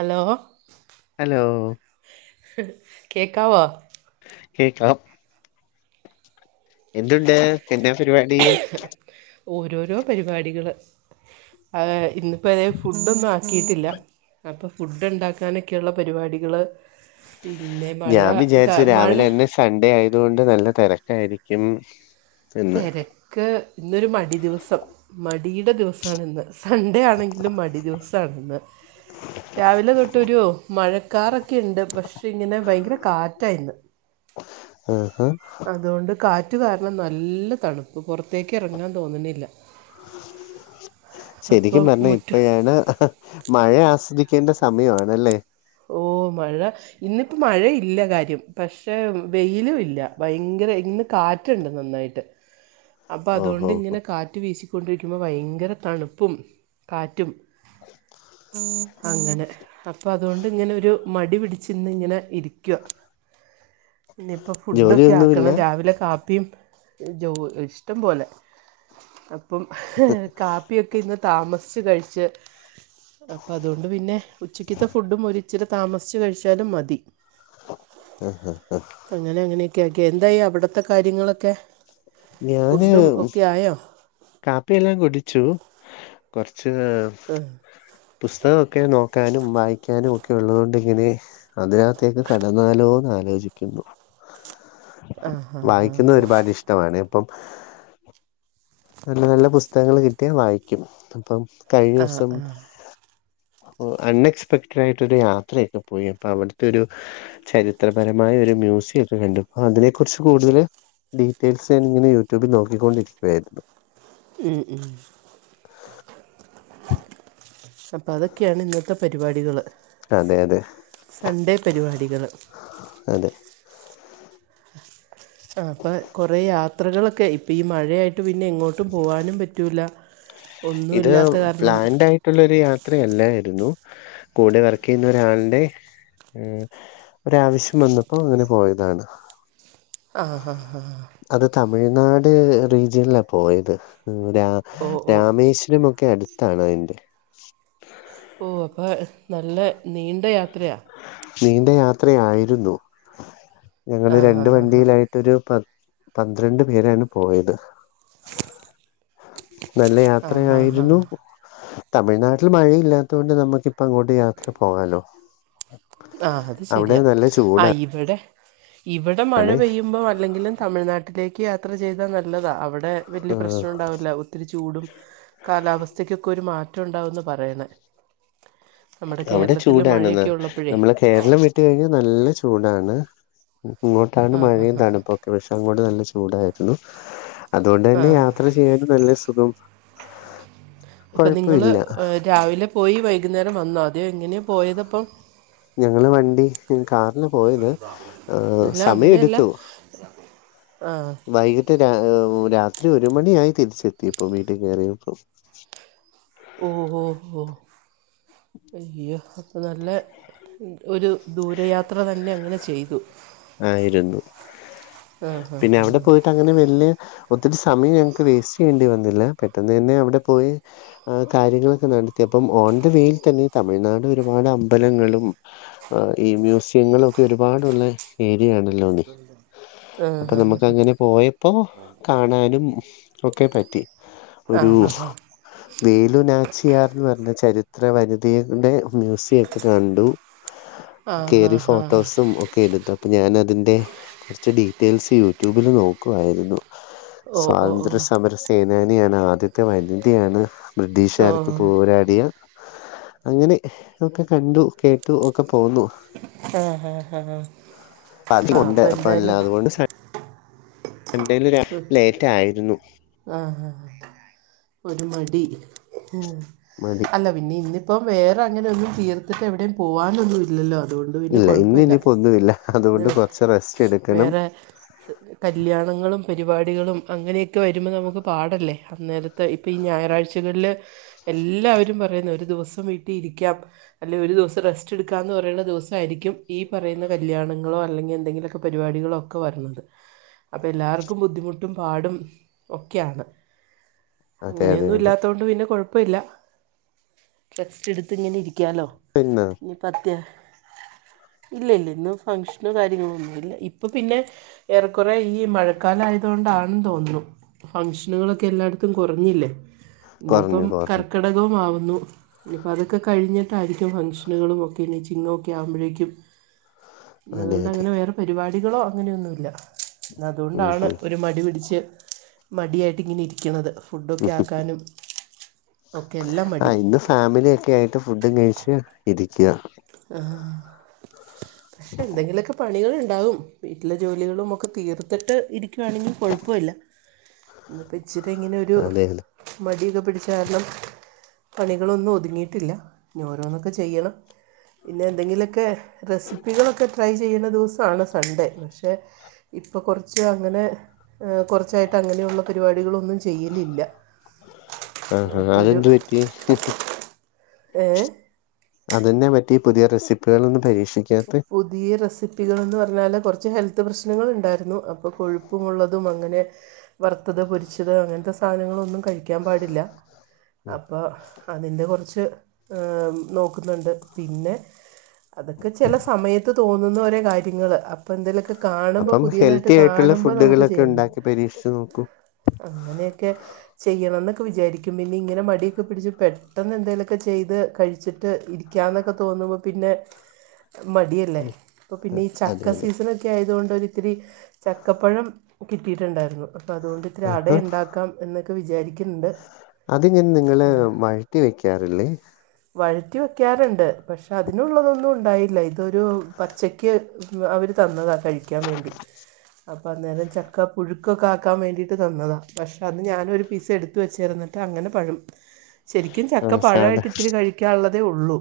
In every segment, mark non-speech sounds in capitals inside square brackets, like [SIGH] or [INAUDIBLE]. Hello hello കേക്കാവൊ കേക്കാം എന്തുണ്ട് എന്താ പരിവാടി ഓരോരോ പരിപാടികൾ ആഹ് ന്ന് പെരേ ഫുഡൊന്നും ആക്കിയിട്ടില്ല അപ്പ ഫുഡ് ണ്ടാക്കാനൊക്കെയുള്ള പരിപാടികൾ പിന്നെ മഴ ഗ മഴ സൺടെ ആയതുകൊണ്ട് നല്ല തെരക്കായിരിക്കും തെരക്ക് ന്നൊരു മടി ദിവസം മടിയുടെ ദിവസാണ് ന്ന് സൺഡേ ആണെങ്കിലും മടി ദിവസാണ്ന്ന് രാവിലെ തൊട്ടൊരു മഴക്കാറൊക്കെണ്ട് പക്ഷെ ങ്ങനെ ഭയങ്കര കാറ്റായിന്ന് ആഹാ റ്റു കാരണം നല്ല തണുപ്പ് പുറത്തേക്ക് എറങ്ങാൻ തോന്നുനില്ല ശരിക്കും പറഞ്ഞാ മുറ്റ ഇപ്പയാണ് മഴ ആസ്വദിക്കേണ്ട സമയണല്ലേ ഓ മഴ ഇന്നിപ്പ മഴ ഇല്ല കാര്യം പഷേ വെയിലും ഇല്ല ഭയങ്കര ഇന്ന് കാറ്റ്ണ്ട് നന്നായിട്ട് [INAUDIBLE] അപ്പൊ ഓഹോ അതൊണ്ട് ങ്ങനെ കാറ്റ് വീശിക്കൊണ്ടിരിക്കുമ്പോൾ ഭയ്ങ്കര തണുപ്പും കാറ്റും അങ്ങനെ അപ്പം അതൊണ്ട്ങ്ങനൊരു മടി പിടിച്ച് ഇന്നിങ്ങനെ ഇരിക്യ ഇനിപ്പോ ഫുഡൊക്കെ ജോലിയൊന്നുമില്ല ആക്കണം രാവിലെ കാപ്പിയും ജോ ഇഷ്ടം പോലെ പ്പം കാപ്പിയൊക്കെ ഇന്ന് താമസിച്ച് കഴിച്ച് അപ്പൊ അതൊണ്ട് പിന്നെ ഉച്ചക്കത്തെ ഫുഡും ഒരിച്ചിരി താമസിച്ച് കഴിച്ചാലും മതി [UNINTELLIGIBLE] അങ്ങനെ അങ്ങനെയൊക്കെയക്കെ എന്തായി അവിടത്തെ കാര്യങ്ങളൊക്കെ. ഞാന് ഫുഡും ഒക്കെ ആയോ കാപ്പിയെല്ലാം കുടിച്ചു കൊറച്ച്. ഉം പുസ്തകൊക്കെ നോക്കാനും വായിക്കാനും ഒക്കെ ഉള്ളത കൊണ്ടിങ്ങനെ. അതിനകത്തേക്ക് കടന്നാലോന്ന് ആലോചിക്കുന്നു. വായിക്കുന്നത് ഒരുപാട് ഇഷ്ടമാണ് ഇപ്പം. നല്ല നല്ല പുസ്തകങ്ങൾ കിട്ടിയാ വായിക്കും അപ്പം കഴിഞ്ഞൂസം. അൺ എക്സ്പെക്ടഡ് ആയിട്ടൊ ഒരു യാത്രയൊക്കെ പോയി അപ്പൊ അവിടുത്തെ ഒരു. ചരിത്രപരമായ ഒരു മ്യൂസിയ ഒക്കെ കണ്ടു പ്പോ അതിനെ കുുറിച്ച് കൂടുതൽ. ഡീറ്റെയിൽസ് ഞാന ഇങ്ങനെ യൂട്യൂബിൽ നോക്കിക്കൊണ്ടിരിക്കുകയായിരുന്നു. ഉം ഉം. അപ്പൊ അതൊക്കെയാണ് ഇന്നത്തെ പരിപാടികള്. അതെ അതെ അതെ. അപ്പൊ കൊറെേ യാത്രകളൊക്കെ ഇപ്പ ഈ മഴയായി ട്ട് പിന്നെ എങ്ങോട്ടും പോകാനും പറ്റില്ല ഒന്നുമ ഇല്ലാത്ത കാരണം. ആയിട്ടുള്ളൊരു യാത്രയല്ലായിരുന്നു കൂടെ വർക്ക് ചെയ്യുന്ന ഒരാളുടെ. ഒരാവശ്യം വന്നപ്പോ അങ്ങനെ പോയതാണ്. ആഹ് ഹാ അത് തമിഴ്നാട് റീജിയനില പോയത്. ഓ ഓ രാമേശ്വരമൊക്കെ അടുത്താണ് അതിന്റെ. ഓ അപ്പൾ നല്ല നീണ്ട യാത്രയാ നീണ്ട യാത്ര ആയിരുന്നു ഞങ്ങള് ആ ഹാ രണ്ട് ഹാ ഹാ വണ്ടിയിലായി ഒരു പ പന്ത്രണ്ട് പേരാണ് പോയത്. നല്ല ആ ഹാ ഹാ യാത്രയായിരുന്നു തമിഴ്നാട്ടിൽ മഴയില്ലാത്തൊണ്ട് നമുക്ക് അപ്പം ഇങ്ങോട്ട് യാത്ര പോകാലോ. ആഹ അത് അവിടെ ശരിയാ നല്ല ആ ചൂടാണ് ഇവിടെ. ഇവിടെ മഴ പെയ്യുമ്പോ അല്ലെങ്കിലും തമിഴ്നാട്ടിലേക്ക് യാത്ര ചെയ്താ നല്ലതാ അവിടെ. വലിയ ആഹ് പ്രശ്നം ഉണ്ടാവില്ല ഒത്തിരി ചൂടും കാലാവസ്ഥക്കൊക്കെ ഒരു മാറ്റം ഉണ്ടകുമെന്ന് പറയണേ. നമ്മുടെ അവിടെ കേരളത്തിൽ ചൂടാണെന്ന് മഴയൊക്കെ ഉള്ളപ്പോഴേ. നമ്മള് കേരളം വിട്ട കഴിഞ്ഞാൽ നല്ല ചൂടാണ് ഇങ്ങോട്ടാണ് ആ ഹാ മഴയും ഹാ തണുപ്പൊ. കൃഷൻകോണ്ട് നല്ല ചൂടായിരുന്നു അതുകൊണ്ട് ആ തന്നെ യാത്ര. ചെയ്യൻ നല്ല സുഖം അപ്പം നിങ്ങൾ കൊഴപ്പില്ല. രാവിലെ പോയി വൈകുന്നേരം വന്നാൽ മതിയോ എങ്ങനെയാണ് പോയത്പ്പം. ഞങ്ങള് വണ്ടി കാറിന് പോയത് സമയം എടുത്തു ആഹ. വൈകിട്ട് രാത്രി ഒരു മണിയായി തിരിച്ചെത്തിയപ്പോ വീട്ടിൽ കയറിയപ്പോ. ഓഹോ ഹോ അയ്യോ അപ്പം നല്ല. ഒരു ദൂരയാത്ര തന്നെ അങ്ങനെ ചെയ്തു. ആയിരുന്നു ആ ഹാ പിന്നെ ഹാ അവിടെ പോയിട്ട് അങ്ങനെ വലിയ. ഒത്തിരി സമയം ഞങ്ങൾക്ക് വേസ്റ്റ് ചെയ്യേണ്ടി വന്നില്ല പെട്ടെന്ന് തന്നെ അവിടെ പോയി. ആ കാര്യങ്ങളൊക്കെ നടത്തി അപ്പം ഓൺ ദ വേയിൽ തന്നെ തമിഴ്നാട് ഒരുപാട് അമ്പലങ്ങളും. ആ ഈ മ്യൂസിയങ്ങളൊക്കെ ഒരുപാടുള്ള. ഏരിയാണല്ലോ നീ ആ ഹാ അപ്പൊ നമുക്ക് അങ്ങനെ പോയപ്പോ. കാണാനും ഒക്കെ പറ്റി ഒരു. ആഹ് ആഹ് വേലുനാച്ചിയാർന്ന് പറഞ്ഞ ചരിത്ര വനിതയുടെ മ്യൂസിയം ഒക്കെ കണ്ടു. ആഹ് കേറി ആഹ് ആഹ് ഫോട്ടോസ്. ഒക്കെ എടുത്തിട്ട് അപ്പോൾ ഞാന അതിൻ്റെ കുറച്ച് ഡീറ്റെയിൽസ് യൂട്യൂബിൽ നോക്കുമായിരുന്നു. ഓ ഓ ഓ സ്വാതന്ത്ര്യ സമര സേനാനിയാണ് ആദ്യത്തെ വനിതയാണ്. ഓ ബ്രിട്ടീഷുകാർക്കെതിരെ പോരാടിയ അങ്ങനെ ഒക്കെ കണ്ടു കേട്ട ഒക്കെ പോന്നു ആഹ ഹ് ആഹ അപ്പൊ എന്തായാലും എന്തേലും ലേറ്റ് ആയിരുന്നു ആഹ ഒരു മടി ഉ മതി അല്ല പിന്നെ ഇന്നിപ്പം വേറെ അങ്ങന ഒന്നും തീർത്തിട്ട് എവിടെയും പോവാന്‍ ഒന്നും ഇല്ലല്ലോ അതുകൊണ്ട് പിന്നെ ഇല്ല ഇന്ന് കുഴപ്പമില്ല ഇനിയിപ്പോന്നുമില്ല അതുകൊണ്ട് കുറച്ച് റസ്റ്റ് എടുക്കണം വേറെ കല്യാണങ്ങളും പരിപാടികളും അങ്ങനെയൊക്കെ വരുമ്പോൾ നമുക്ക് പാടല്ലേ അന്നേരത്തെ ഇപ്പം ഈ ഞായറാഴ്ചകളിൽ എല്ലാവരും പറയുന്ന ഒരു ദിവസം വീട്ടിൽ ഇരിക്കാം അല്ലേ ഒരു ദിവസം റെസ്റ്റ് എടുക്കാ എന്ന് പറയണ ദിവസമായിരിക്കും ഈ പറയുന്ന കല്യാണങ്ങളോ അല്ലെങ്കിൽ എന്തെങ്കിലുമൊക്കെ പരിപാടികളോ ഒക്കെ വരുന്നത് അപ്പോ എല്ലാര്‍ക്കും ബുദ്ധിമുട്ടും പാടും ഒക്കെ ആണ് അതെ അതെ അങ്ങനെയൊന്നും അതെ ഇല്ലാത്തൊണ്ട് പിന്നെ കുഴപ്പമില്ല ടെസ്റ്റ് എടുത്ത് ഇങ്ങനെ ഇരിക്കാലോ പിന്നെ [UNINTELLIGIBLE] ഇല്ല ഇല്ല ഇന്ന് ഫങ്ഷനോ കാര്യങ്ങളൊന്നും ഇല്ല ഇപ്പോൾ പിന്നെ ഏറെക്കുറെ ഈ മഴ ക്കാല ആയതു കൊണ്ടാണെന്ന് തോന്നുന്നു ഫങ്ഷനുകളൊക്കെ എല്ലായിടത്തും കുറഞ്ഞില്ലേ ഇനിയിപ്പോ കുറഞ്ഞു കുറഞ്ഞു കർക്കിടകവും ആവുന്നു ഇനി അതൊക്കെ കഴിഞ്ഞിട്ടായിരിക്കും ഫങ്ഷനുകളും ഒക്കെ ഇനി ചിങ്ങക്കൊ ആവുമ്പോഴേക്കും [INAUDIBLE] അതുകൊണ്ട് അതെ അങ്ങനെ വേറെ പരിപാടികളോ അങ്ങനെയൊന്നും ഇല്ല ഉം അതുകൊണ്ടാണ് ഉം ഒരു മടി പിടിച്ച് മടിയായിട്ടയിങ്ങനെ ഇരിക്കുന്നത് ഉം ഫുഡൊക്കെ ഉം. ആക്കാനും ഒക്കെ എല്ലാം മടി ഫാമിലിയ ഒക്കെ ആയിട്ട് ഫുഡും കഴിച്ച് ഇരിക്കുക ആ പക്ഷെ എന്തെങ്കിലുമൊക്കെ പണികളുണ്ടാവും വീട്ടിലെ ജോലികളുമൊക്കെ തീർത്തിട്ട് ഇരിക്കുയാണെങ്കിൽ കൊഴപ്പമില്ല ഇനിപ്പം- ഇച്ചിരി ഇങ്ങനെ ഒരു- അതെ അതെ മടിയൊക്കെ പിടിച്ച കാരണം പണികളൊന്നും ഒതുങ്ങിയിട്ടില്ല ഇനി ഓരോന്നാക്കെ ചെയ്യണം പിന്നെ എന്തെങ്കിലുമൊക്കെ റെസിപ്പികളൊക്കെ ട്രൈ ചെയ്യുന്ന ദിവസമാണ് സൺഡേ പക്ഷെ- ഇപ്പോ കൊറച്ച് അങ്ങനെ കൊറച്ചായിട്ട് അങ്ങനെയുള്ള പരിപാടികളൊന്നും ചെയ്യലില്ല ആഹ് ആഹ് ഒക്കെ അത് ഒരു എന്ത് പറ്റി ഏ അത് എന്നാ പറ്റി പുതിയ റെസിപ്പികള് ഒന്നും പരീക്ഷിക്കാത്തെ പുതിയ റെസിപ്പികളെന്ന് പറഞ്ഞാല് കുറച്ച് ഹെൽത്ത് പ്രശ്നങ്ങളൾ ഉണ്ടായിരുന്നു അപ്പോ കൊഴുപ്പുമുള്ളതും അങ്ങനെ- വറുത്തത് പൊരിച്ചത് അങ്ങനത്തെ സാധനങ്ങളൊന്നും കഴിക്കാൻ പാടില്ല ഉം അപ്പോ അതിന്റെ കൊറച്ച് നോക്കുന്നുണ്ട് പിന്നെ- അതൊക്കെ ചെല സമയത്ത് തോന്നുന്ന ഒരേ കാര്യങ്ങള് അപ്പോ എന്തേലുലൊക്കെ കാണുമ്പോൾ അപ്പം പുതിയതായിട്ട് ഹെൽത്തി ആയിട്ടുള്ള കാണുമ്പോൾ നമുക്ക് ഫുഡുകളൊക്കെ ചെയ്യ ഉണ്ടാക്കി പരീക്ഷിച്ചു നോക്കൂ അങ്ങനെയൊക്കെ- ചെയ്യണം എന്നൊക്കെ വിചാരിക്കും പിന്നെ ഇങ്ങനെ മടിയൊക്കെ പിടിച്ച് പെട്ടെന്ന് എന്തെങ്കലുയൊക്കെ ചെയ്ത് കഴി ച്ചിട്ട് ഇരിക്കാ എന്നൊക്കെ തോന്നുമ്പോ പിന്നെ- മടിയല്ലേ അൽ- അപ്പ പിന്നെ ഈ അതെ ചക്ക അതെ സീസൺക്കെ ഒക്കെ ആയതുകൊണ്ട് ഒരിത്തിരി ചക്കപ്പഴം കിട്ടിയിട്ടുണ്ടായിരുന്നു അപ്പം അതുകൊണ്ട് ഇത്തിരി അട ആഹാ ഉണ്ടാക്കാം എന്നൊക്കെ വിചാരിക്കുന്നുണ്ട് അതിങ്ങനെ നിങ്ങള് വഴറ്റി വെക്കാറില്ലേ വഴറ്റി വെക്കാറുണ്ട് പക്ഷെ അതിനുള്ളതൊന്നും ഉണ്ടായി- ഇല്ല ഇതൊരു പച്ചക്ക് അവര് തന്നതാ കഴിക്കാൻ വേണ്ടി അപ്പൊ അന്നേരം ചക്കപുഴുക്ക് പുഴുക്കൊക്കെ ആക്കാൻ വേണ്ടിയിട്ട് തന്നതാ പക്ഷേ അത് ഞാനൊ ഒരു പീസ് എടുത്ത് വെച്ചേയിരുന്നിട്ട് അങ്ങനെ പഴ ശരിക്കും ആ ചക്ക സാധാ പഴമായിട്ട് ഇത്തിരി കഴിക്കാനുള്ളതേയുള്ളൂ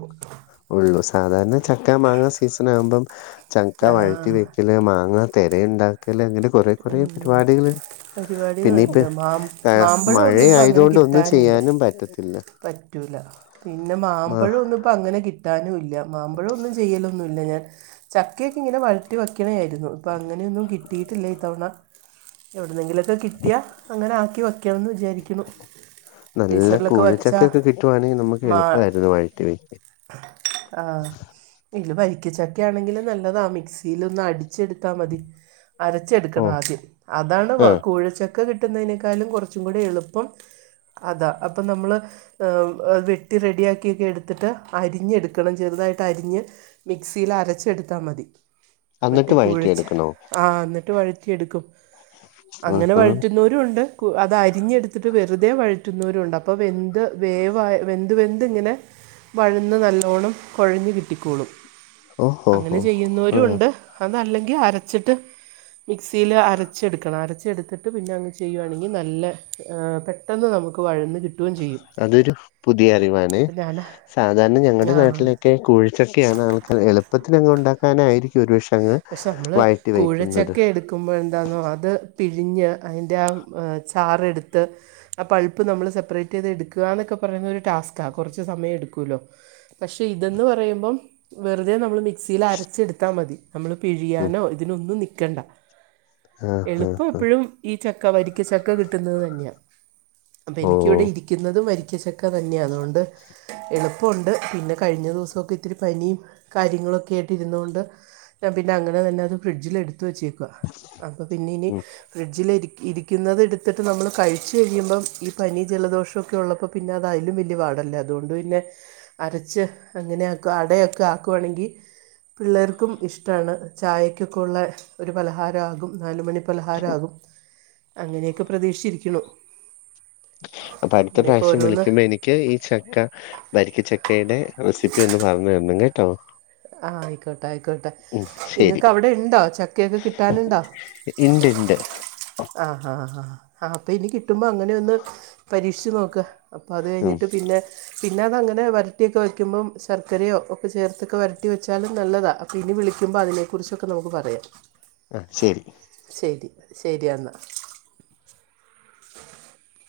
ഉള്ളൂ സാധാരണ ചക്ക മാങ്ങ സീസൺ ആകുമ്പം - ചക്ക ആ വഴറ്റി വെക്കല് മാങ്ങ തെര ഉണ്ടാക്കല് അങ്ങനെ കൊറേ കൊറേ പരിപാടികള്- പിന്നെ ഇപ്പ പരിപാടികളുണ്ട് മാം മാമ്പഴം മഴ ഒന്നും ഇപ്പ അങ്ങനെ ആയതുകൊണ്ട് ഒന്നും കിട്ടാനില്ല ചെയ്യാനും പറ്റത്തില്ല പറ്റൂല പിന്നെ ആ മാമ്പഴം ഒന്നും ഇപ്പ അങ്ങനെ കിട്ടാനും ഇല്ല മാമ്പഴം ഒന്നും ചെയ്യലൊന്നുയില്ല ഞാൻ ചക്കൊക്കെ ഇങ്ങനെ- [UNINTELLIGIBLE] വെക്കണായിരുന്നു ഇപ്പൊ അങ്ങനെയൊന്നും കിട്ടിയിട്ടില്ല ഇത്തവണ എവിടെന്നെങ്കിലൊക്കെ കിട്ടിയാ അങ്ങനെ ആക്കി വയ്ക്കണന്ന് വിചാരിക്കുന്നു ഫ്രീസറിലൊക്കെ വയ്ക്ക- ഇക്കൊക്കെ കിട്ടുവാണെങ്കിൽ നമുക്ക് എളുപ്പമായിരുന്നു വഴറ്റി വെക്ക- ആഹ് ഇത് വരിക്കച്ചക്ക ആണെങ്കിൽ നല്ലതാ മിക്സിൽ ഒന്ന് അടിച്ചെടുത്താൽ മതി അര ച്ചെ ഓ എടുക്കണം ആദ്യം അതാണ് ആ കൂഴചക്ക - ക്ക കിട്ടുന്നതിനക്കാളും കൊറച്ചും കൂടി എളുപ്പം അതാ അപ്പൊ നമ്മള്- വെട്ടി റെഡിയാക്കിയൊക്കെ എടുത്തിട്ട് അരിഞ്ഞെടുക്കണം ചെറുതായിട്ട് അരിഞ്ഞ്- മിക്സിയിൽ അരച്ചെടുത്താ മതി മറ്റേ എന്നിട്ട് കുഴച്ച് വഴറ്റിയെടുക്കണോ ആ എന്നിട്ട് വഴി- റ്റി എടുക്കും അങ്ങനെ ആഹാ വഴറ്റു ഉണ്ട് അത് അരിഞ്ഞടുത്തിട്ട് വെറുതെ വഴറ്റുന്നവരുണ്ട് അപ്പം വെന്ത്- വേവാ വെന്ത് വെന്ത് ഇങ്ങനെ വഴന്ന് നല്ലോണ്ണം കൊഴഞ്ഞ് കിട്ടിക്കോളും ഓഹോ അങ്ങനെ ഹോ ആ ചെയ്യുന്നവരുയുണ്ട് അതല്ലെങ്കിൽ അരച്ചിട്ട്- മിക്സിയിൽ അരച്ചെടുക്കണം അരച്ചെടുത്തിട്ട് പിന്നെ അങ്ങ് ചെയ്യുയാണെങ്കിൽ നല്ല പെ പെട്ടെന്ന് നമുക്ക് വഴന്ന് കിട്ടുകയും ചെയ്യും അതൊരു പുതിയ അറിവാണ് അപ്പം ഞാൻ സാധാരണ ഞങ്ങളുടെ ആ നാട്ടിലൊക്കെ- കൂഴചക്കെയാണ് ആൾക്ക് എളുപ്പത്തിനങ്ങ് ഉണ്ടാക്കാന ആയിരിക്കും ഒരു പക്ഷേ അങ്ങ്- പക്ഷെ നമ്മള് വഴറ്റി വെക്കുന്നത് കൂഴച്ചക്കെ എടു എക്കുമ്പോഴ എന്താണോ അത് പിഴിഞ്ഞ് അതിൻ്റെ ആ ചാറെടുത്ത്- ആ പൾപ്പ് നമ്മള് സെപ്പറേറ്റ് ചെയ്ത് എടുക്കുക എന്നൊക്കെ പറയുന്ന ഒരു ടാസ്ക്കാ കുറുച്ചു സമയം എടുക്കൂല്ലോ പക്ഷേ ഇതെന്ന് പറയുമ്പം വെറുതെ നമ്മൾ മിക്സിയിൽ അരച്ചെടുത്താൽ മതി. നമ്മൾ ഉം പിഴിയാനോ ഇതിനൊന്നും നിക്കണ്ട ആ ആ എളുപ്പം ആ എപ്പോഴും ഈ ചക്ക വരിക്കച്ചക്ക കിട്ടുന്നത് തന്നെയാ അപ്പം ഓ എനിക്കിവിടെ ഇരിക്കുന്നതും വരിക്കച്ച ഒക്കെ [UNINTELLIGIBLE] അതുകൊണ്ട് എളുപ്പമുണ്ട് പിന്നെ കഴിഞ്ഞ ദിവസക്കെ ഇത്തിരി പനി കാര്യങ്ങളൊക്കെയ ആയിട്ട് ഇരുന്നൊണ്ട് പിന്നെ അങ്ങനെ തന്നെ അത് ഫ്രിഡ്ജിൽ എടുത്ത് വെച്ചേക്കു അപ്പൊ പിന്നെ ഇനി ഉം ഫ്രിഡ്ജിൽ ഇ ഇരിക്കുന്നുന്നത് എടുത്തിട്ട് നമ്മൾ കഴിച്ച് കഴിയുമ്പം ഈ പനി ജലദോഷക്കെ ഉള്ളപ്പോം പിന്നെ അതാ അയ്ലും വലിയ പാടല്ലേ അതുകൊണ്ട് പിന്നെ അരച്ച് അങ്ങനെയ ആക്കും അടയൊക്കെ ആക്കുവാണെങ്കിൽ പിള്ളേർക്കും ഇഷ് ഷ്ടാണ് ചായക്കൊക്കെ ഉള്ള ഒരു പലഹാരാകും നാലുമണി പലഹാരകും. അങ്ങനെയൊക്കെ പ്രതീക്ഷിച്ചിരിക്ണു അപ്പൊ അടുത്ത പ്രാവശ്യം വിളിക്കുമ്പോ എനിക്ക് ക്കെ ഈ ചക്ക ഭരിക്ക ചക്കയുടെ റെസിപ്പി ഒന്ന് പറഞ്ഞു തരണം കേട്ടോ ആഹ് ആയിക്കോട്ടെ ആയിക്കോട്ടെ ഉം ശരി നിങ്ങൾക്ക് അവിടെ ഉണ്ടോ ചക്കയൊക്കെ കിട്ടാനുണ്ടോ? ഇണ്ട് ഇണ്ട് ആഹാ ആഹാ ആഹ് അപ്പൊ ഇനി കിട്ടുമ്പോ അങ്ങനെ ഒന്ന് പരീക്ഷിച്ച് നോക്ക് അപ്പൊ അത് ഉം കഴിഞ്ഞിട്ട് പിന്നെ പിന്നെ അതങ്ങനെ വരട്ടിയൊക്കെ വെക്കുമ്പോം ശർക്കരയോ ഒക്കെ ചേർത്തൊക്കെ വരട്ടി വെച്ചാലും നല്ലതാ ഇനി വിളുക്കുമ്പോഅതിനെക്ക കുറിച്ചൊക്കെ നമുക്ക് പറയാം. ആഹ് ശരി ശരി ശരി എന്നാൽ [INAUDIBLE]